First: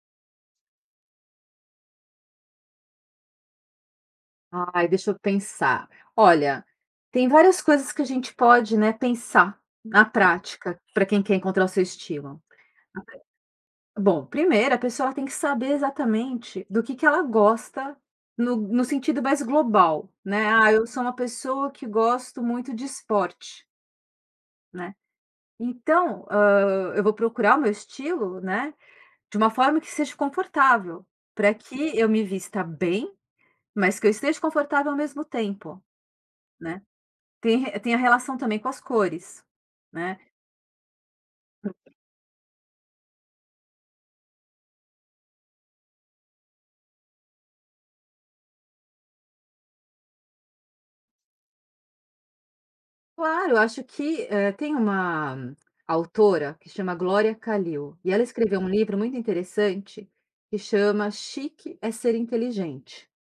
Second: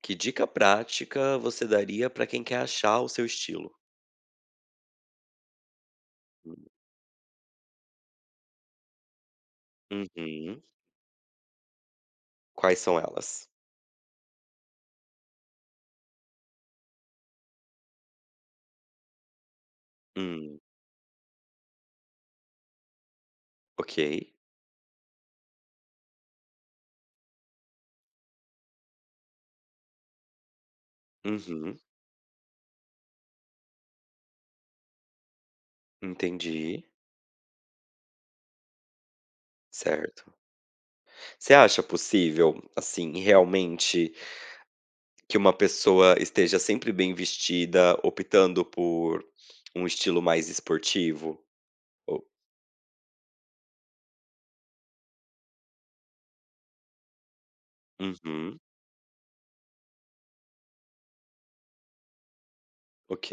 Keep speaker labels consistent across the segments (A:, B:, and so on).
A: Que dica prática você daria para quem quer achar o seu estilo?
B: Ai, deixa eu pensar. Olha, tem várias coisas que a gente pode, né, pensar na
A: Uhum.
B: prática para quem quer encontrar o seu estilo.
A: Quais são elas?
B: Bom, primeiro, a pessoa ela tem que saber exatamente do que ela gosta no sentido mais global, né?
A: Hum,
B: Ah, eu sou uma pessoa que gosto muito de esporte,
A: ok.
B: né? Então, eu vou procurar o meu estilo, né, de uma forma que seja confortável, para
A: Uhum,
B: que eu me vista bem, mas que eu esteja confortável ao mesmo tempo,
A: entendi.
B: né? Tem a relação também com as cores, né.
A: Certo. Você acha possível, assim, realmente que uma pessoa esteja sempre bem vestida, optando por um estilo mais esportivo? Ou.
B: Claro, eu acho que, tem uma autora que chama Glória Kalil, e ela escreveu
A: Uhum,
B: um livro muito interessante que chama Chique é ser inteligente.
A: ok.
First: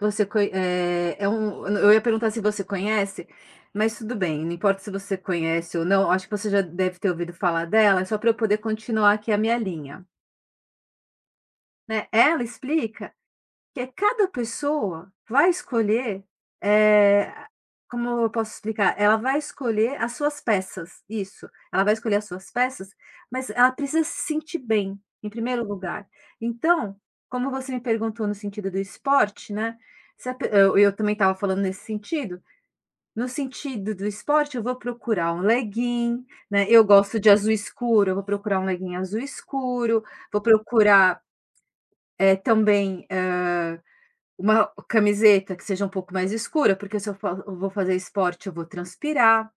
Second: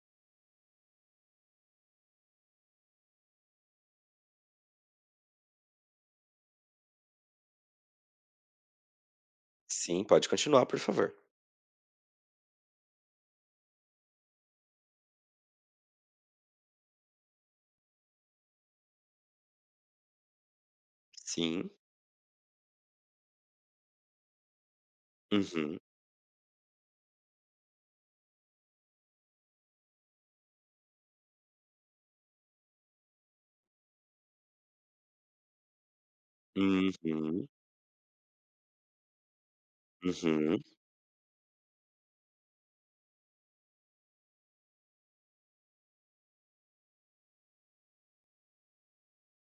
B: É um eu ia perguntar se você conhece, mas tudo bem, não importa se você conhece ou não, acho que você já deve ter ouvido falar dela, é só para eu poder continuar aqui a minha
A: Sim,
B: linha,
A: pode continuar, por favor.
B: né. Ela explica que é cada pessoa vai escolher, eh, como eu posso explicar? Ela vai escolher as suas peças, isso.
A: Sim.
B: Ela vai escolher as suas peças, mas ela precisa se sentir bem, em primeiro
A: Uhum,
B: lugar. Então, como você me perguntou no sentido do esporte, né, se a pe eu também estava falando nesse sentido, no sentido do esporte eu vou procurar um legging, né, eu gosto de
A: uhum,
B: azul escuro, eu vou procurar um legging azul escuro, vou
A: uhum.
B: procurar, também, eh, uma camiseta que seja um pouco mais escura, porque se eu fa eu vou fazer esporte, eu vou transpirar,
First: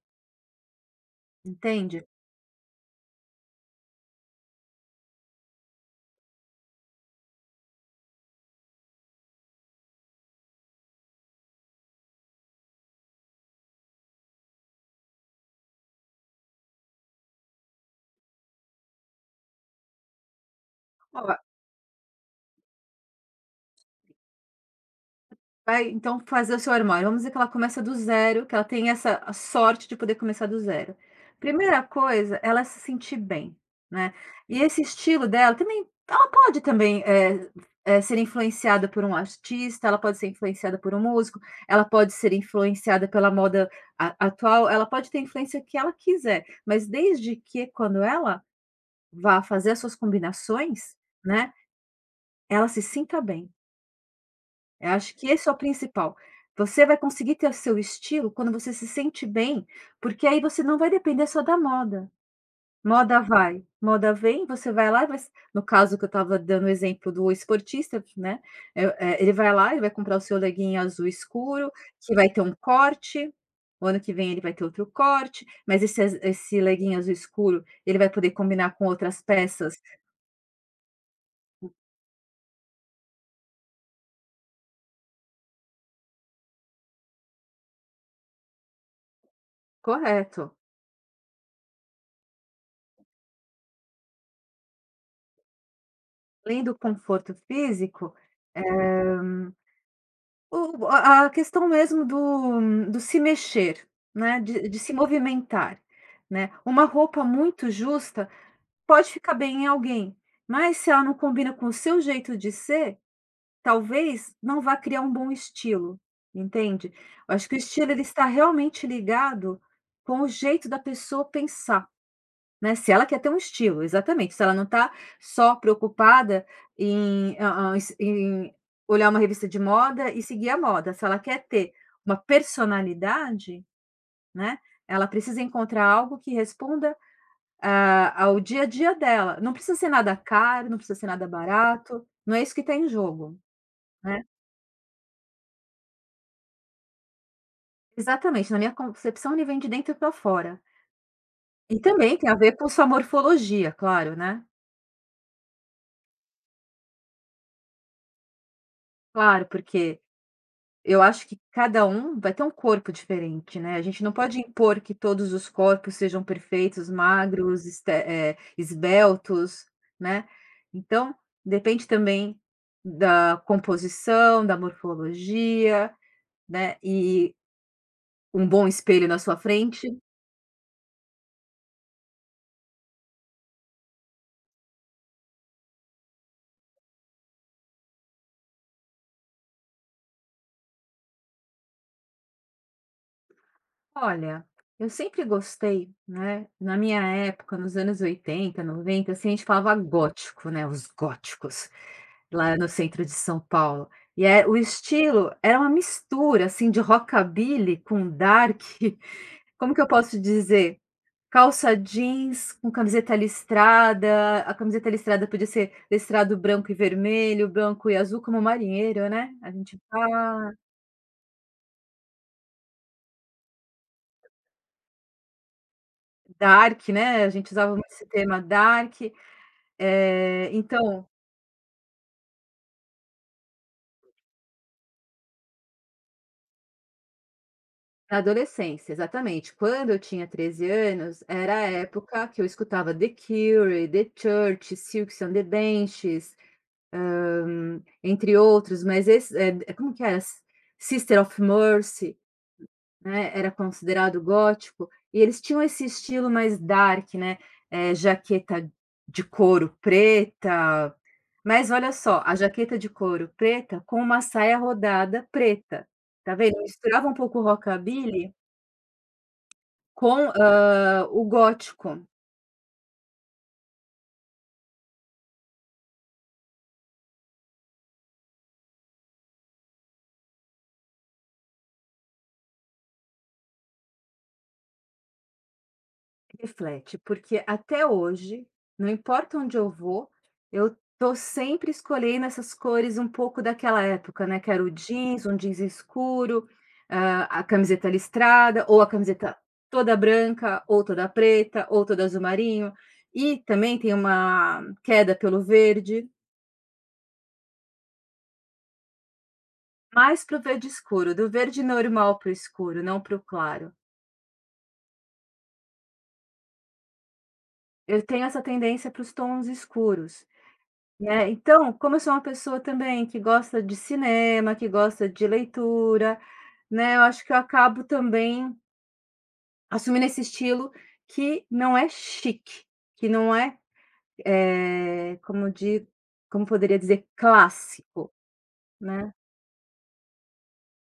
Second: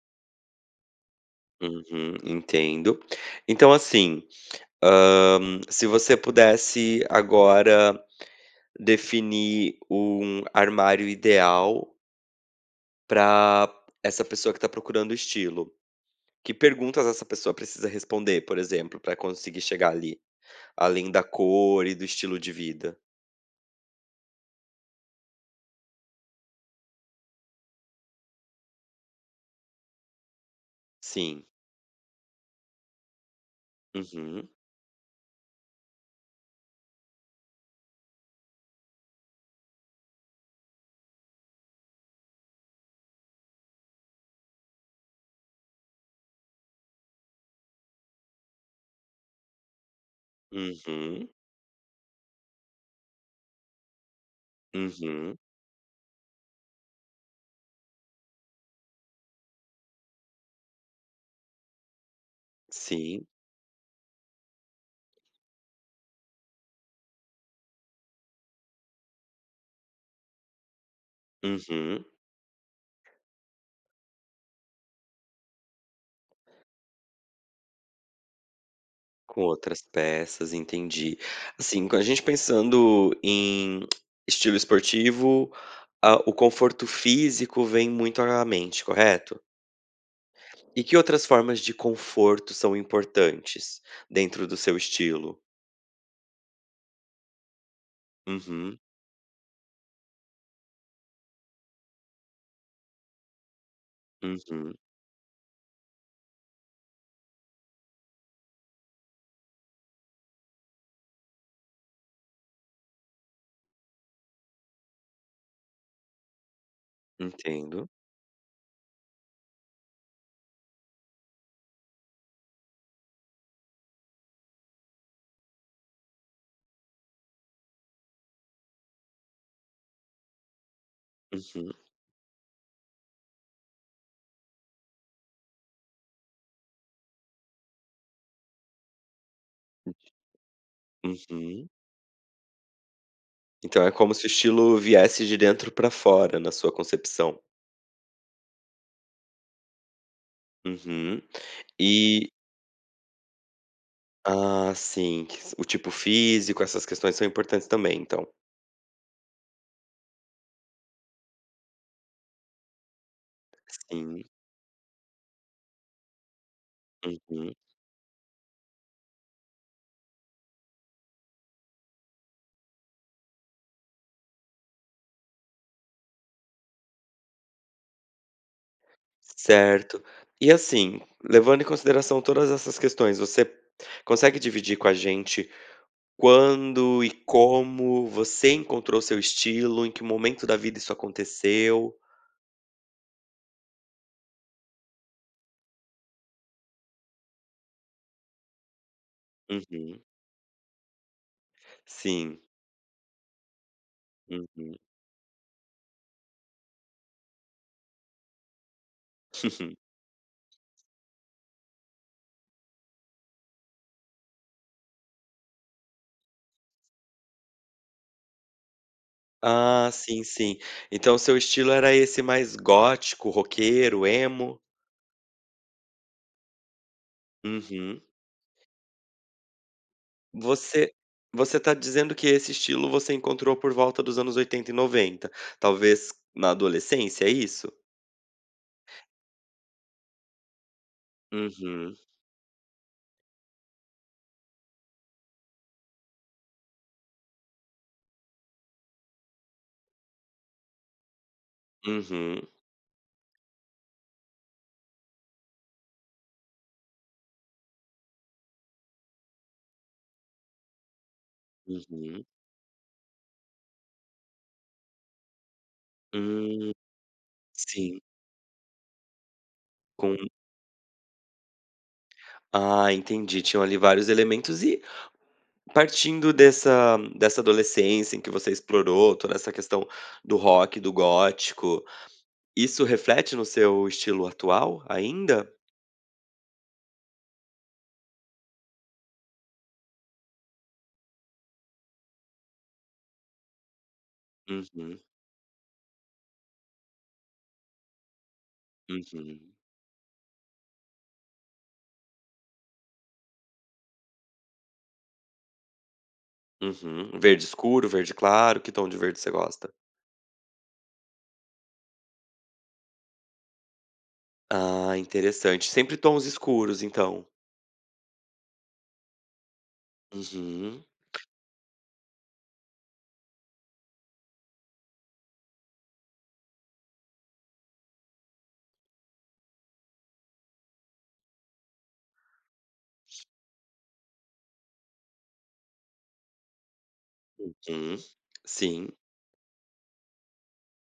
B: entende.
A: Uhum, entendo. Então, assim, se você pudesse agora definir um armário ideal para essa pessoa que está procurando estilo, que perguntas essa pessoa precisa responder, por exemplo, para conseguir chegar ali, além
B: Ó,
A: da cor e do estilo de vida?
B: vai então fazer o seu armário, vamos dizer que ela começa do zero, que ela tem essa a sorte de poder começar do zero.
A: Sim.
B: Primeira coisa, ela se sentir bem, né.
A: Uhum,
B: E esse estilo dela também ela pode também, ser influenciada por um artista, ela pode ser influenciada por um músico, ela pode ser influenciada pela moda a atual, ela pode ter influência que ela quiser, mas desde que quando ela vá fazer as suas combinações,
A: uhum,
B: né, ela se sinta bem. Eu acho que
A: uhum,
B: esse é o principal. Você vai conseguir ter o seu estilo quando você se sente bem, porque aí você não vai depender só da moda. Moda
A: sim,
B: vai, moda vem, você vai lá e vai s no caso que eu estava dando o exemplo do esportista, né, ele vai lá ele vai comprar o seu leguinho azul escuro,
A: uhum.
B: que vai ter um corte, o ano que vem ele vai ter outro corte, mas esse leguinho azul escuro, ele vai poder combinar com outras
A: Com
B: peças.
A: outras peças, entendi. Assim, com a gente pensando em estilo esportivo, ah, o conforto físico vem muito à mente, correto?
B: Correto.
A: E que outras formas de conforto são importantes dentro do seu estilo?
B: Além do conforto físico,
A: Uhum,
B: eh, o a questão mesmo do se mexer, né, de
A: uhum,
B: de se movimentar, né. Uma roupa muito justa pode ficar bem em alguém, mas se ela não combina com o seu jeito de ser, talvez não vá criar um bom estilo, entende? Eu acho que o
A: entendo.
B: estilo ele está realmente ligado com o jeito da pessoa pensar. Né, se ela quer ter um estilo, exatamente, se ela não está só preocupada em hã hã, es em olhar uma revista de moda e seguir a moda, se ela quer
A: Uhum,
B: ter uma personalidade, né, ela precisa encontrar algo que responda, ah, ao dia a dia dela. Não precisa ser nada caro, não precisa ser nada
A: uhum.
B: barato, não é isso que está em jogo,
A: Então é como
B: né.
A: se o estilo viesse de dentro pra fora na sua concepção.
B: Exatamente, na minha concepção ele vem de dentro para fora.
A: Uhum.
B: E também tem
A: E
B: a ver com sua morfologia, claro, né.
A: ah, sim, que s o tipo físico, essas questões são importantes também, então.
B: Claro, porque eu acho que cada um vai ter um corpo diferente, né, a gente não
A: Sim.
B: pode impor que todos os corpos sejam perfeitos,
A: Hum,
B: magros, esbeltos, né. Então, depende também da composição, da morfologia, né, e um bom espelho na sua frente.
A: certo. E assim, levando em consideração todas essas questões, você consegue dividir com a gente quando e como você encontrou seu estilo, em que momento da vida isso aconteceu?
B: Olha, eu sempre gostei, né, na minha época, nos anos 80, 90, assim, a gente falava
A: Uhum.
B: gótico, né, os góticos.
A: Sim.
B: Lá no centro de São Paulo. E é o
A: Uhum.
B: estilo era uma mistura, assim, de rockabilly com dark, como que eu posso dizer? Calça jeans com camiseta listrada, a camiseta listrada podia ser listrado branco e vermelho, branco e azul, como marinheiro, né, a gente
A: Ah, sim,
B: tá
A: sim. Então seu estilo era esse mais gótico, roqueiro, emo?
B: dark, né, a gente usava muito
A: Uhum.
B: esse tema dark. Eh,
A: Você
B: então
A: você tá dizendo que esse estilo você encontrou por volta dos anos 80 e 90, talvez na adolescência, é isso?
B: na adolescência, exatamente. Quando eu tinha 13 anos, era a
A: Uhum,
B: época que eu escutava The Cure, The Church, Silks and the Benchies, entre outros, mas esse como que era? Sister of Mercy,
A: uhum,
B: né, era considerado gótico, e eles tinham esse estilo mais dark, né, jaqueta de couro preta, mas olha só,
A: uhum.
B: a jaqueta de couro preta com uma saia rodada preta, tá vendo?
A: Hum,
B: Misturava um pouco o
A: sim,
B: rockabilly
A: com
B: com, o gótico.
A: entendi. Tinham ali vários elementos. E partindo dessa adolescência em que você explorou toda essa questão do rock, do gótico, isso reflete no seu estilo atual ainda?
B: Reflete, porque até hoje, não importa onde eu vou, eu tô sempre escolhendo essas cores um pouco daquela época, né, que era o
A: Uhum,
B: jeans, um jeans escuro, a camiseta listrada, ou a camiseta
A: uhum,
B: toda branca, ou toda preta, ou toda azul marinho, e também tem uma queda pelo verde,
A: uhum. Verde escuro, verde claro, que tom de verde você gosta?
B: mais para o verde escuro, do verde normal para o escuro, não para o claro.
A: Ah, interessante. Sempre tons escuros, então.
B: Eu tenho essa tendência para os tons escuros.
A: Uhum,
B: Né, então, como eu sou uma pessoa também que gosta de cinema, que gosta de leitura, né, eu acho que eu acabo também assumindo esse estilo que não é chique, que não é, eh, como di como poderia dizer,
A: uhum.
B: clássico,
A: Sim.
B: né.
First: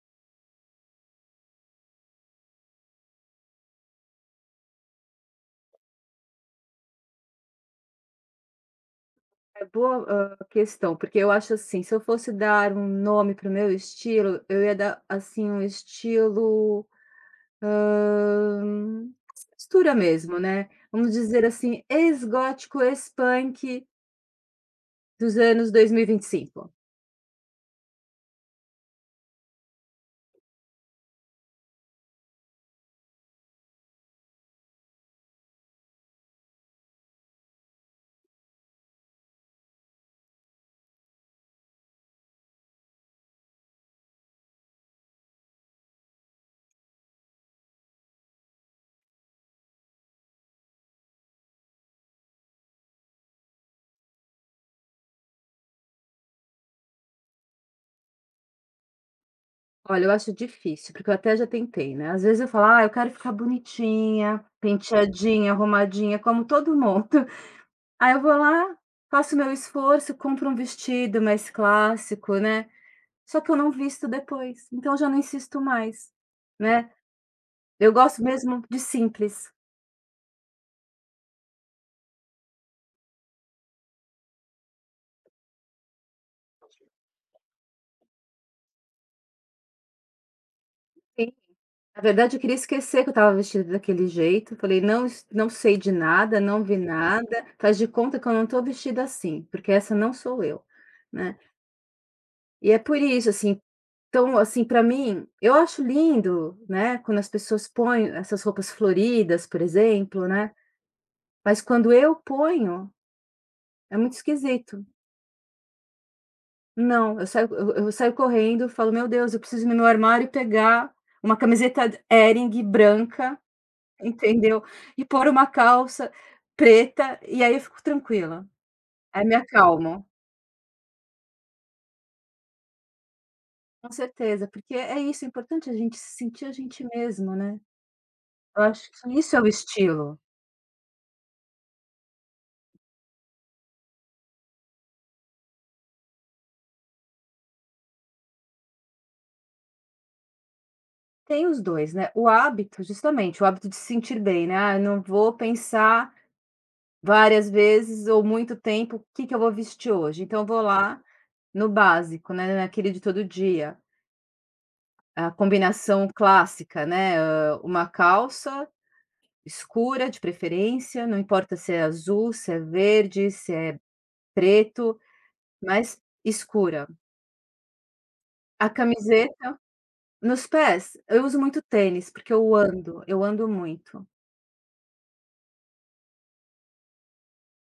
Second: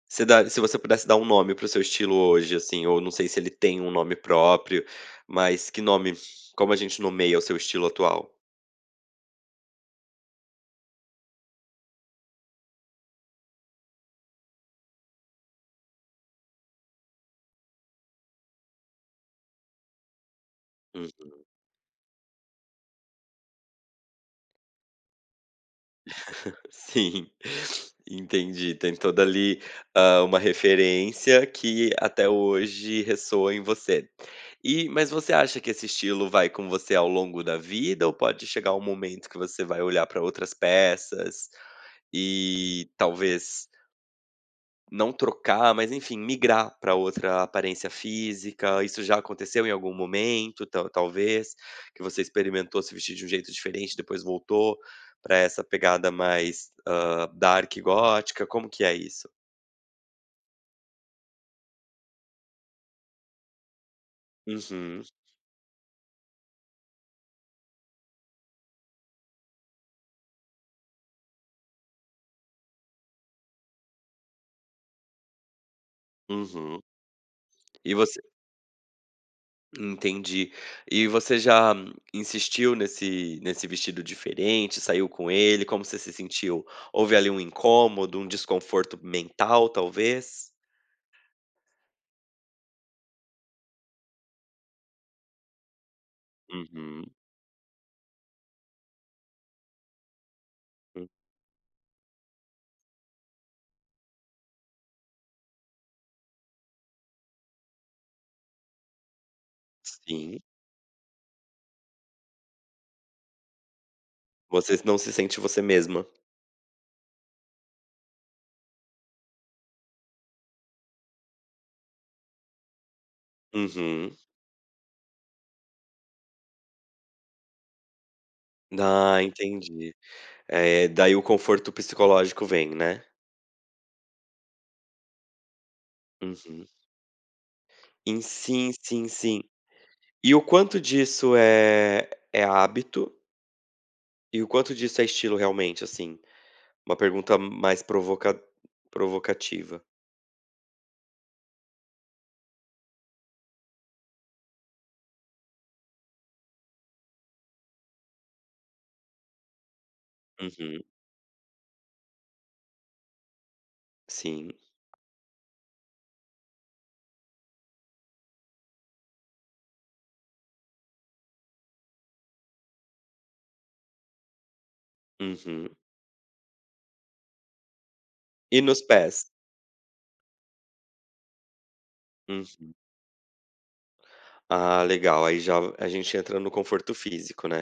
A: Você dá Se você pudesse dar um nome para o seu estilo hoje, assim, ou não sei se ele tem um nome próprio, mas que nome, como a gente nomeia o seu estilo atual?
B: É boa, questão, porque eu acho assim, se eu fosse dar um nome para o meu estilo, eu ia dar, assim, um estilo Hã, mistura mesmo, né,
A: Hum,
B: vamos dizer assim, ex-gótico, ex-punk dos anos 2025.
A: sim, entendi. Tem toda ali, uma referência que até hoje ressoa em você. E mas você acha que esse estilo vai com você ao longo da vida, ou pode chegar um momento que você vai olhar para outras peças e talvez não trocar, mas enfim, migrar para outra aparência física? Isso já aconteceu em algum momento, talvez, que você experimentou se vestir de um jeito diferente, depois voltou para essa pegada mais, dark gótica? Como que é isso?
B: Olha, eu acho difícil, porque eu até já tentei, né, às vezes eu falo: "Ah, eu quero ficar bonitinha,
A: Uhum,
B: penteadinha, arrumadinha, como todo mundo". Aí eu vou lá, faço meu esforço, compro um vestido mais clássico, né, só que eu não visto depois, então eu já não insisto mais,
A: uhum.
B: né. Eu
A: E você
B: gosto mesmo de simples.
A: Entendi. E você já insistiu nesse vestido diferente, saiu com ele? Como você se sentiu? Houve ali um incômodo, um desconforto mental, talvez?
B: Sim. Na verdade, eu queria esquecer que eu estava vestida daquele jeito, falei: não sei de nada, não vi
A: Uhum,
B: nada, faz de conta que eu não estou vestida assim, porque essa não sou eu",
A: hum,
B: né. E é por isso, assim, então, assim, para mim eu acho lindo, né, quando as pessoas põem essas roupas floridas, por exemplo,
A: sim.
B: né, mas quando eu ponho, é muito
A: Você
B: esquisito.
A: não se sente você mesma.
B: Não, eu eu saio correndo, falo: "Meu Deus, eu preciso ir no meu armário e pegar uma camiseta d Hering branca,
A: Uhum.
B: entendeu? E pôr uma calça preta", e aí eu fico tranquila,
A: Ah,
B: aí me
A: entendi.
B: acalmo.
A: Daí o conforto psicológico vem, né.
B: Com certeza, porque é isso, é importante a gente se sentir a
A: Uhum.
B: gente mesmo, né. Eu
A: Sim,
B: acho
A: sim,
B: que isso é
A: sim.
B: o estilo.
A: E o quanto disso é hábito, e o quanto disso é estilo realmente, assim? Uma pergunta mais provocativa.
B: Tem os dois, né, o hábito justamente, o hábito de se sentir bem, né, "Ah, eu não vou pensar várias vezes ou muito tempo, o que que eu vou vestir hoje?". Então eu vou
A: Uhum.
B: lá no básico, né, naquele de todo dia,
A: Sim.
B: a combinação clássica, né, uma calça escura de preferência, não importa se é azul, se é verde, se é preto,
A: Uhum.
B: mas escura.
A: E
B: A
A: nos pés?
B: camiseta nos pés, eu uso muito tênis, porque
A: Hum.
B: eu ando muito.
A: Ah, legal, aí já a gente entra no conforto físico, né.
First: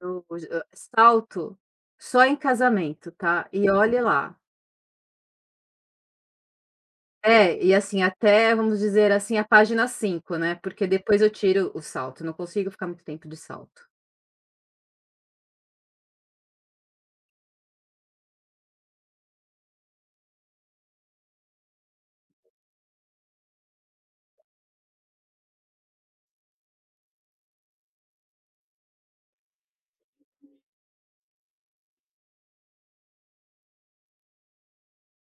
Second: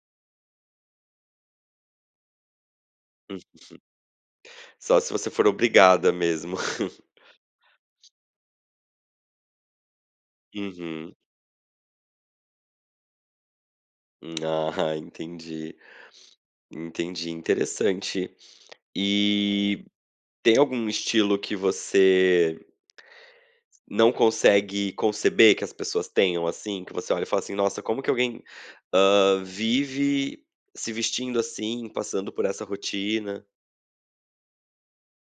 B: Eu salto só em casamento,
A: Hum.
B: tá, e olhe lá.
A: Só se você for obrigada mesmo.
B: É, e assim, até vamos dizer assim, a página 5, né, porque
A: Uhum.
B: depois eu tiro o salto, não consigo ficar muito tempo de salto.
A: Ah, entendi. Entendi, interessante. E tem algum estilo que você não consegue conceber que as pessoas tenham, assim? Que você olha e fala assim: "Nossa, como que alguém, vive se vestindo assim, passando por essa rotina?"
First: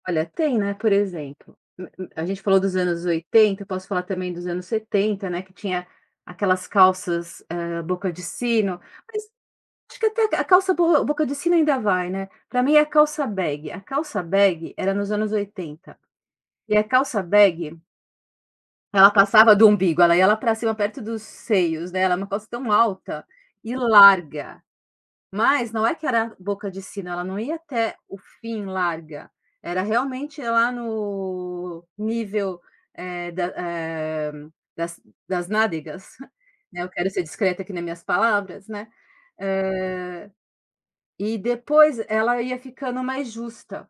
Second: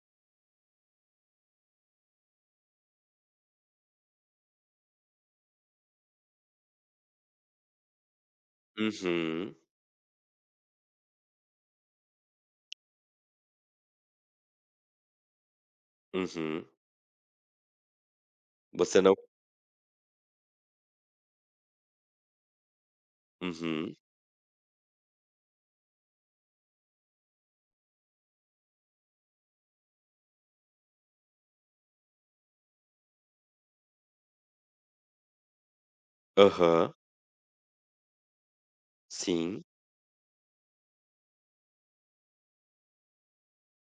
B: Olha, tem, né, por exemplo, a gente falou dos anos oitenta. Eu posso falar também dos anos 70, né, que tinha aquelas calças, boca de sino.
A: Uhum,
B: Acho que até a calça bo boca de sino ainda vai, né. Pra mim é a calça bag. A calça bag era nos anos 80
A: uhum.
B: e a calça bag,
A: Você
B: ela
A: não.
B: passava do umbigo, ela ia lá pra cima perto dos seios, né, ela é uma calça tão alta e
A: Uhum,
B: larga, mas não é que era boca de sino, ela não ia até o fim larga, era realmente lá no nível, eh, da eh, das das nádegas, né, eu
A: aham,
B: quero ser discreta aqui nas minhas palavras, né.
A: sim.
B: Hã E depois ela ia ficando mais justa,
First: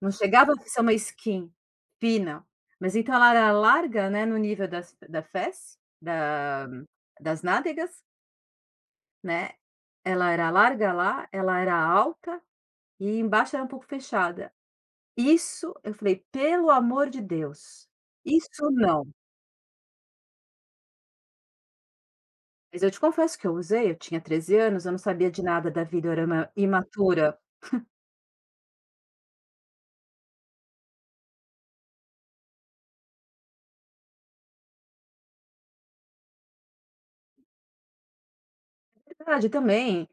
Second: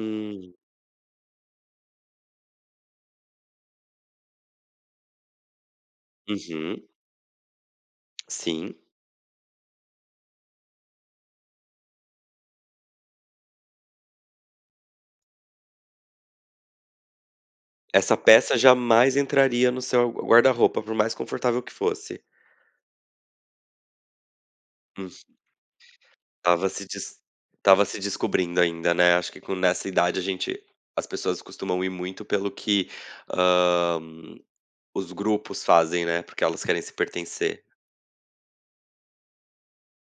B: não chegava a ser uma skin fina, mas então ela era larga, né, no nível das da fez, da
A: uhum,
B: das nádegas,
A: sim.
B: né, ela era larga lá, ela era alta e embaixo era um pouco fechada. Isso eu falei: "Pelo amor de Deus,
A: Essa peça
B: isso não".
A: jamais entraria no seu guarda-roupa, por mais confortável que fosse.
B: Mas eu te confesso que eu usei, eu tinha 13 anos, eu não sabia de nada da vida, eu era uma
A: Tava se des
B: imatura.
A: Estava se descobrindo ainda, né, acho que com nessa idade, a gente as pessoas costumam ir muito pelo que, hã, os grupos fazem, né, porque elas querem se pertencer.
B: Verdade também,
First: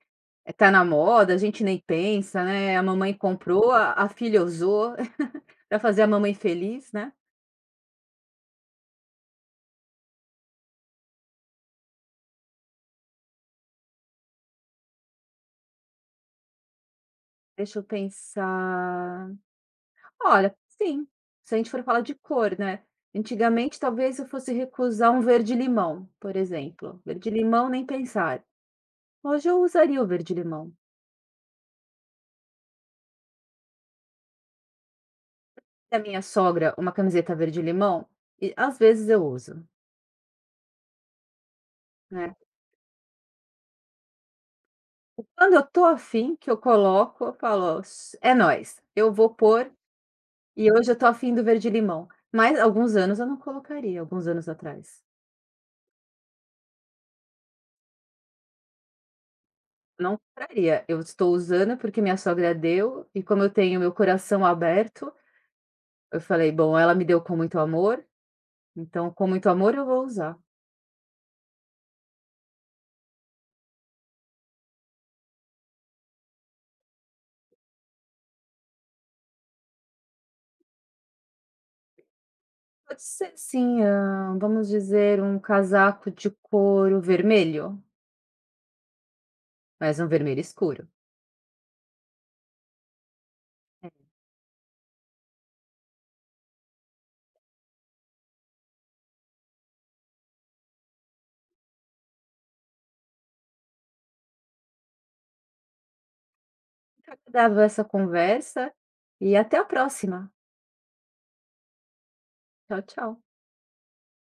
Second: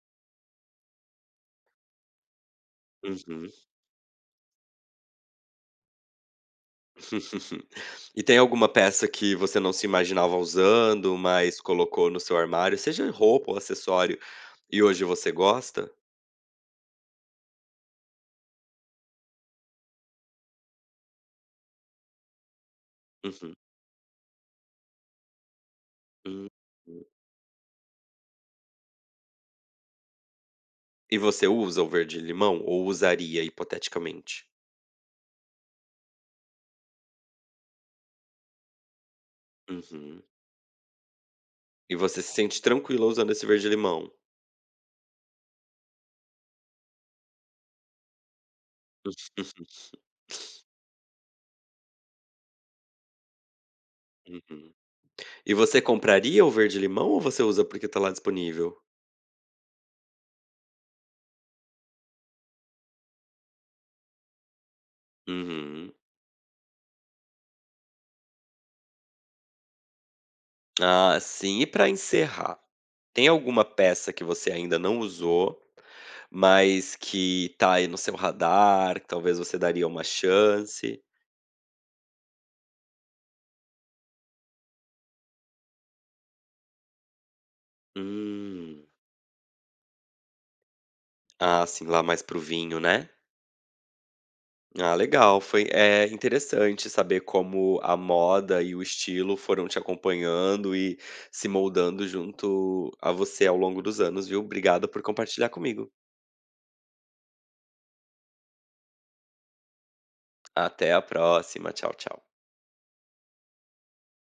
B: Tá na moda, a gente nem pensa, né, a mamãe
A: Uhum.
B: comprou, a filha usou para fazer a mamãe feliz, né.
A: E tem alguma peça que você não se imaginava usando, mas colocou no seu armário, seja roupa ou acessório, e hoje você gosta?
B: Deixa eu pensar. Olha, sim, se a gente for falar de cor, né,
A: Uhum.
B: antigamente talvez eu fosse recusar um verde-limão, por
A: Hum.
B: exemplo,
A: Hum.
B: verde-limão nem pensar. Hoje eu usaria o verde-limão.
A: E você usa o verde limão, ou usaria hipoteticamente?
B: Da minha sogra uma camiseta verde-limão, e às vezes eu uso,
A: Uhum. E você se
B: né.
A: sente tranquila usando esse verde limão?
B: E quando eu tô afim que eu coloco, eu falo: É nós, eu vou pôr e hoje eu tô afim do verde limão", mas alguns anos eu não colocaria, alguns anos atrás.
A: E você compraria o verde-limão, ou você usa porque tá lá disponível?
B: Não compraria, eu estou usando porque minha sogra deu e como eu tenho meu coração aberto,
A: Uhum.
B: eu falei: "Bom, ela me deu com muito amor, então com muito amor eu vou usar".
A: Ah, sim. E pra encerrar, tem alguma peça que você ainda não usou, mas que tá aí no seu radar, que talvez você daria uma chance?
B: Pode ser sim, vamos dizer um casaco de couro vermelho,
A: Hum.
B: mas um vermelho escuro.
A: Ah, sim, lá mais pro vinho, né? Ah, legal. Foi, é interessante saber como a moda e o estilo foram te acompanhando e se moldando junto a você ao longo dos anos, viu? Obrigado por compartilhar comigo.
B: Dava essa conversa e até a próxima.
A: Até a próxima. Tchau, tchau.
B: Tchau, tchau.